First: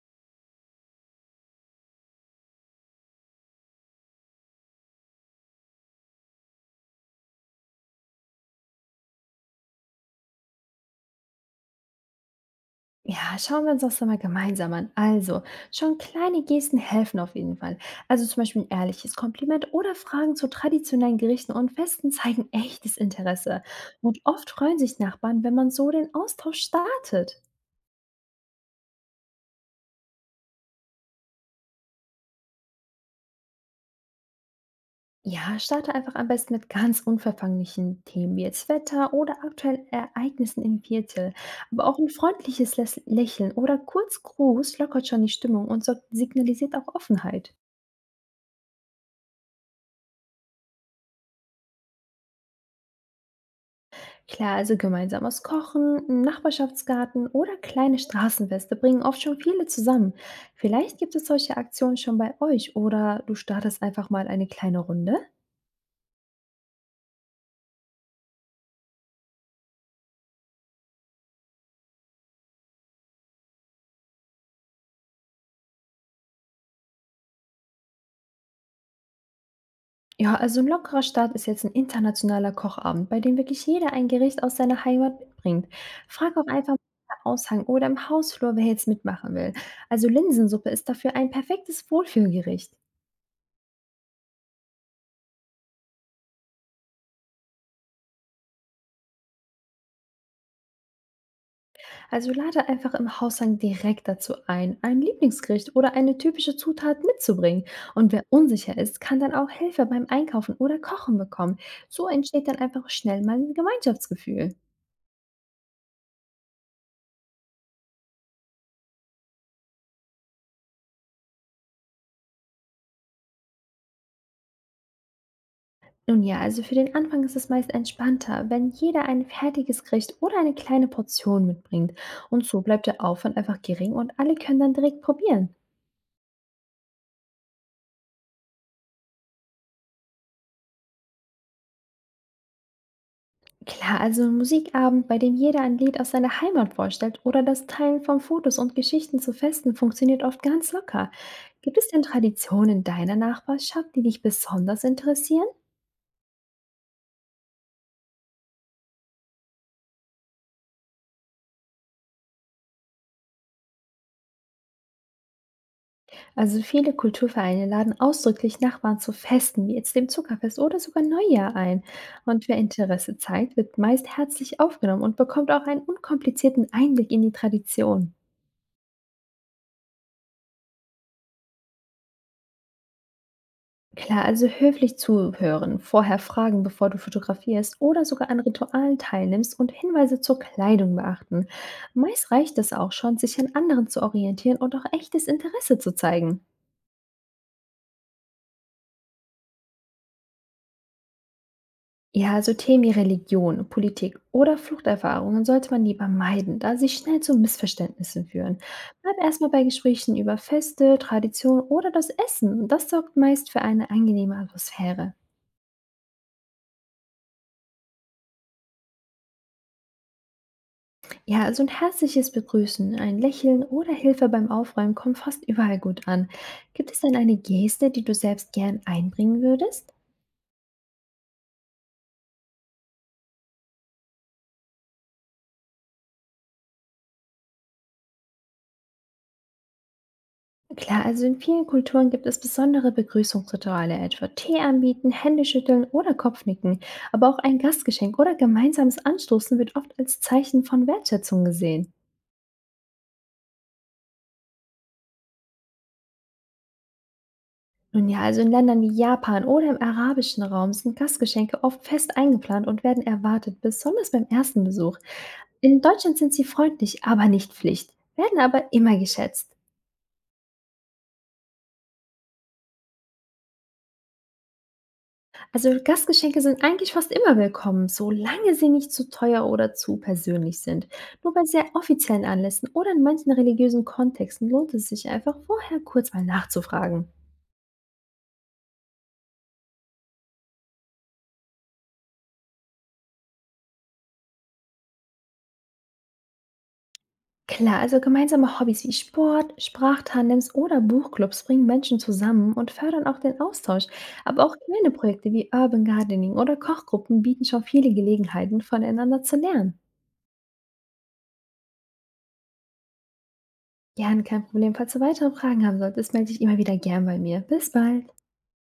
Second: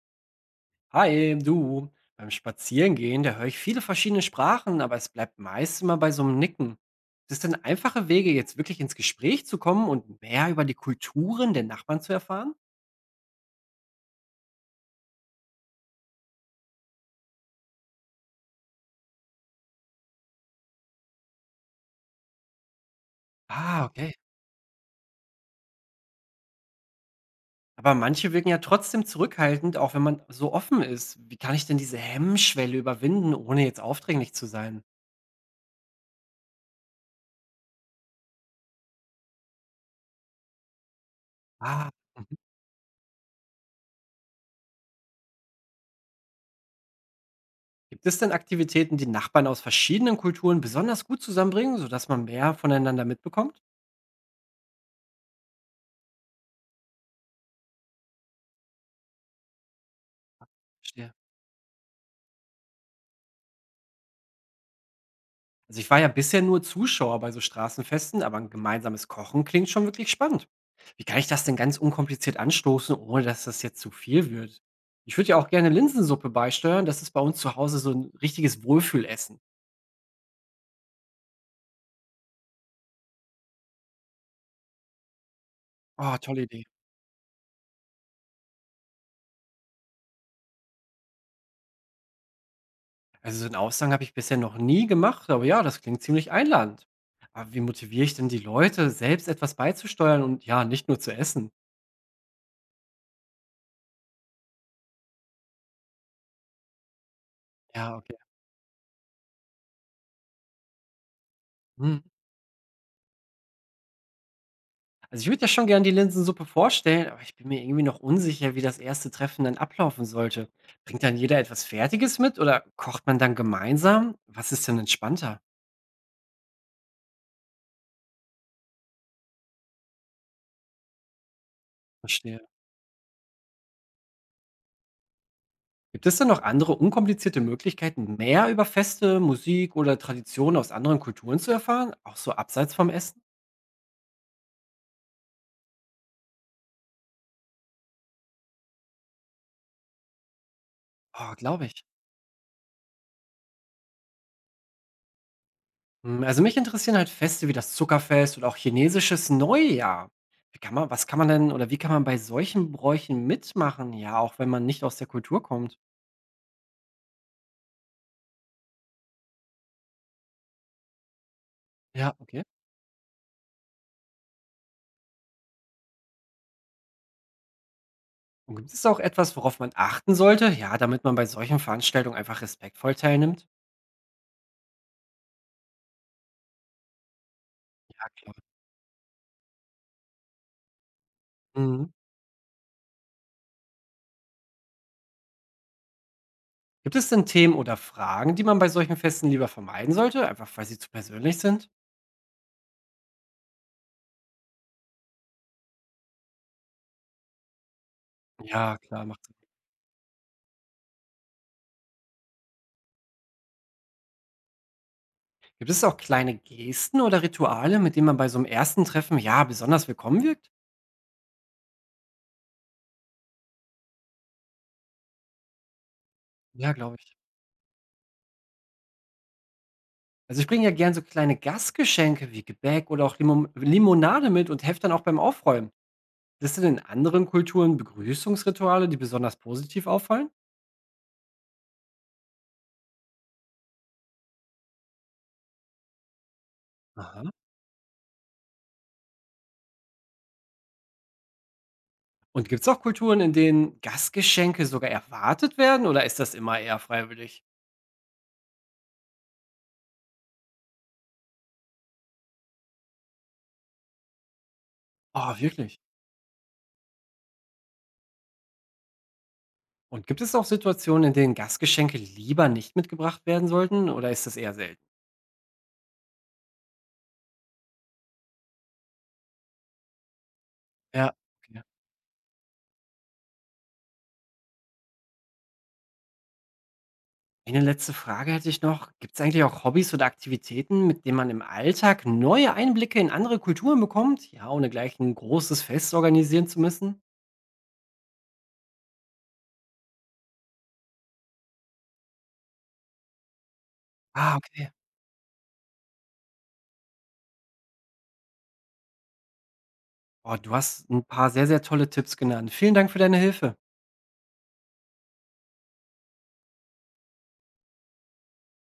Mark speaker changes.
Speaker 1: Hi, du. Beim Spazierengehen, da höre ich viele verschiedene Sprachen, aber es bleibt meist immer bei so einem Nicken. Ist es denn einfache Wege, jetzt wirklich ins Gespräch zu kommen und mehr über die Kulturen der Nachbarn zu erfahren?
Speaker 2: Ja, schauen wir uns das doch mal gemeinsam an. Also, schon kleine Gesten helfen auf jeden Fall. Also zum Beispiel ein ehrliches Kompliment oder Fragen zu traditionellen Gerichten und Festen zeigen echtes Interesse.
Speaker 1: Ah, okay.
Speaker 2: Und oft freuen sich Nachbarn, wenn man so den Austausch startet.
Speaker 1: Aber manche wirken ja trotzdem zurückhaltend, auch wenn man so offen ist. Wie kann ich denn diese Hemmschwelle überwinden, ohne jetzt aufdringlich zu sein?
Speaker 2: Ja, starte einfach am besten mit ganz unverfänglichen Themen wie jetzt Wetter oder aktuellen Ereignissen im Viertel. Aber
Speaker 1: Ah,
Speaker 2: auch ein
Speaker 1: mhm.
Speaker 2: freundliches Lächeln oder kurz Gruß lockert schon die Stimmung und signalisiert auch Offenheit.
Speaker 1: Gibt es denn Aktivitäten, die Nachbarn aus verschiedenen Kulturen besonders gut zusammenbringen, sodass man mehr voneinander mitbekommt?
Speaker 2: Klar, also gemeinsames Kochen, 'n Nachbarschaftsgarten oder kleine Straßenfeste bringen oft schon viele zusammen. Vielleicht
Speaker 1: Verstehe.
Speaker 2: gibt es solche Aktionen schon bei euch oder du startest einfach mal eine kleine Runde?
Speaker 1: Also ich war ja bisher nur Zuschauer bei so Straßenfesten, aber ein gemeinsames Kochen klingt schon wirklich spannend. Wie kann ich das denn ganz unkompliziert anstoßen, ohne dass das jetzt zu viel wird? Ich würde ja auch gerne Linsensuppe beisteuern. Das ist bei uns zu Hause so ein richtiges Wohlfühlessen.
Speaker 2: Ja, also ein lockerer Start ist jetzt ein internationaler Kochabend, bei dem wirklich jeder ein Gericht aus seiner Heimat mitbringt.
Speaker 1: Oh,
Speaker 2: Frag
Speaker 1: tolle
Speaker 2: auch
Speaker 1: Idee.
Speaker 2: einfach mal im Aushang oder im Hausflur, wer jetzt mitmachen will. Also Linsensuppe ist dafür ein perfektes Wohlfühlgericht.
Speaker 1: Also so einen Aushang habe ich bisher noch nie gemacht, aber ja, das klingt ziemlich einladend. Aber wie motiviere ich denn die Leute, selbst etwas beizusteuern und ja, nicht nur zu essen?
Speaker 2: Also lade einfach im Haushang direkt dazu ein Lieblingsgericht oder eine typische Zutat mitzubringen.
Speaker 1: Ja,
Speaker 2: Und
Speaker 1: okay.
Speaker 2: wer unsicher ist, kann dann auch Hilfe beim Einkaufen oder Kochen bekommen.
Speaker 1: Hm.
Speaker 2: So entsteht dann einfach schnell mal ein Gemeinschaftsgefühl.
Speaker 1: Also, ich würde ja schon gern die Linsensuppe vorstellen, aber ich bin mir irgendwie noch unsicher, wie das erste Treffen dann ablaufen sollte. Bringt dann jeder etwas Fertiges mit oder kocht man dann gemeinsam? Was ist denn entspannter?
Speaker 2: Nun ja, also für den Anfang ist es meist entspannter, wenn jeder ein fertiges Gericht oder eine kleine Portion mitbringt.
Speaker 1: Verstehe.
Speaker 2: Und so bleibt der Aufwand einfach gering und alle können dann direkt probieren.
Speaker 1: Gibt es denn noch andere unkomplizierte Möglichkeiten, mehr über Feste, Musik oder Traditionen aus anderen Kulturen zu erfahren? Auch so abseits vom Essen?
Speaker 2: Klar, also ein Musikabend, bei dem jeder ein Lied aus seiner Heimat vorstellt oder das Teilen von Fotos und Geschichten zu Festen funktioniert oft ganz locker.
Speaker 1: Oh, glaube
Speaker 2: Gibt
Speaker 1: ich.
Speaker 2: es denn Traditionen deiner Nachbarschaft, die dich besonders interessieren?
Speaker 1: Hm, also mich interessieren halt Feste wie das Zuckerfest oder auch chinesisches Neujahr. Was kann man denn oder wie kann man bei solchen Bräuchen mitmachen? Ja, auch wenn man nicht aus der Kultur kommt.
Speaker 2: Also viele Kulturvereine laden ausdrücklich Nachbarn zu Festen, wie jetzt dem Zuckerfest oder sogar Neujahr ein.
Speaker 1: Ja, okay.
Speaker 2: Und wer Interesse zeigt, wird meist herzlich aufgenommen und bekommt auch einen unkomplizierten Einblick in die Tradition.
Speaker 1: Und gibt es auch etwas, worauf man achten sollte, ja, damit man bei solchen Veranstaltungen einfach respektvoll teilnimmt?
Speaker 2: Klar, also höflich zuhören, vorher fragen, bevor du fotografierst oder
Speaker 1: Ja,
Speaker 2: sogar
Speaker 1: klar.
Speaker 2: an Ritualen teilnimmst und Hinweise zur Kleidung beachten.
Speaker 1: Mhm.
Speaker 2: Meist reicht es auch schon, sich an anderen zu orientieren und auch echtes Interesse zu zeigen.
Speaker 1: Gibt es denn Themen oder Fragen, die man bei solchen Festen lieber vermeiden sollte, einfach weil sie zu persönlich sind?
Speaker 2: Ja, also Themen wie Religion, Politik oder Fluchterfahrungen sollte man lieber meiden, da sie schnell zu Missverständnissen führen.
Speaker 1: Ja, klar,
Speaker 2: Bleib
Speaker 1: macht Sinn.
Speaker 2: erstmal bei Gesprächen über Feste, Tradition oder das Essen. Das sorgt meist für eine angenehme Atmosphäre.
Speaker 1: Gibt es auch kleine Gesten oder Rituale, mit denen man bei so einem ersten Treffen ja besonders willkommen wirkt?
Speaker 2: Ja, also ein herzliches Begrüßen, ein Lächeln oder Hilfe beim Aufräumen kommt fast überall gut an.
Speaker 1: Ja,
Speaker 2: Gibt
Speaker 1: glaube
Speaker 2: es denn
Speaker 1: ich.
Speaker 2: eine Geste, die du selbst gern einbringen würdest?
Speaker 1: Also ich bringe ja gern so kleine Gastgeschenke wie Gebäck oder auch Limonade mit und helfe dann auch beim Aufräumen. Gibt es denn in anderen Kulturen Begrüßungsrituale, die besonders positiv auffallen?
Speaker 2: Klar, also in vielen Kulturen gibt es besondere Begrüßungsrituale, etwa Tee anbieten, Hände schütteln oder Kopfnicken. Aber
Speaker 1: Aha.
Speaker 2: auch ein Gastgeschenk oder gemeinsames Anstoßen wird oft als Zeichen von Wertschätzung gesehen.
Speaker 1: Und gibt es auch Kulturen, in denen Gastgeschenke sogar erwartet werden oder ist das immer eher freiwillig?
Speaker 2: Nun ja, also in Ländern wie Japan oder im arabischen Raum sind Gastgeschenke oft fest eingeplant und werden erwartet, besonders beim ersten Besuch.
Speaker 1: Ah,
Speaker 2: In
Speaker 1: wirklich?
Speaker 2: Deutschland sind sie freundlich, aber nicht Pflicht, werden aber immer geschätzt.
Speaker 1: Und gibt es auch Situationen, in denen Gastgeschenke lieber nicht mitgebracht werden sollten oder ist das eher selten?
Speaker 2: Also Gastgeschenke sind eigentlich fast immer willkommen, solange sie nicht zu teuer oder zu persönlich sind.
Speaker 1: Ja,
Speaker 2: Nur bei
Speaker 1: okay.
Speaker 2: sehr offiziellen Anlässen oder in manchen religiösen Kontexten lohnt es sich einfach, vorher kurz mal nachzufragen.
Speaker 1: Eine letzte Frage hätte ich noch. Gibt es eigentlich auch Hobbys oder Aktivitäten, mit denen man im Alltag neue Einblicke in andere Kulturen bekommt? Ja, ohne gleich ein großes Fest organisieren zu müssen?
Speaker 2: Klar, also gemeinsame Hobbys wie Sport, Sprachtandems oder Buchclubs bringen Menschen zusammen und fördern auch den Austausch.
Speaker 1: Ah,
Speaker 2: Aber auch
Speaker 1: okay.
Speaker 2: kleine Projekte wie Urban Gardening oder Kochgruppen bieten schon viele Gelegenheiten, voneinander zu lernen.
Speaker 1: Oh, du hast ein paar sehr, sehr tolle Tipps genannt. Vielen Dank für deine Hilfe.
Speaker 2: Gern, kein Problem. Falls du weitere Fragen haben solltest, melde dich immer wieder gern bei mir. Bis bald.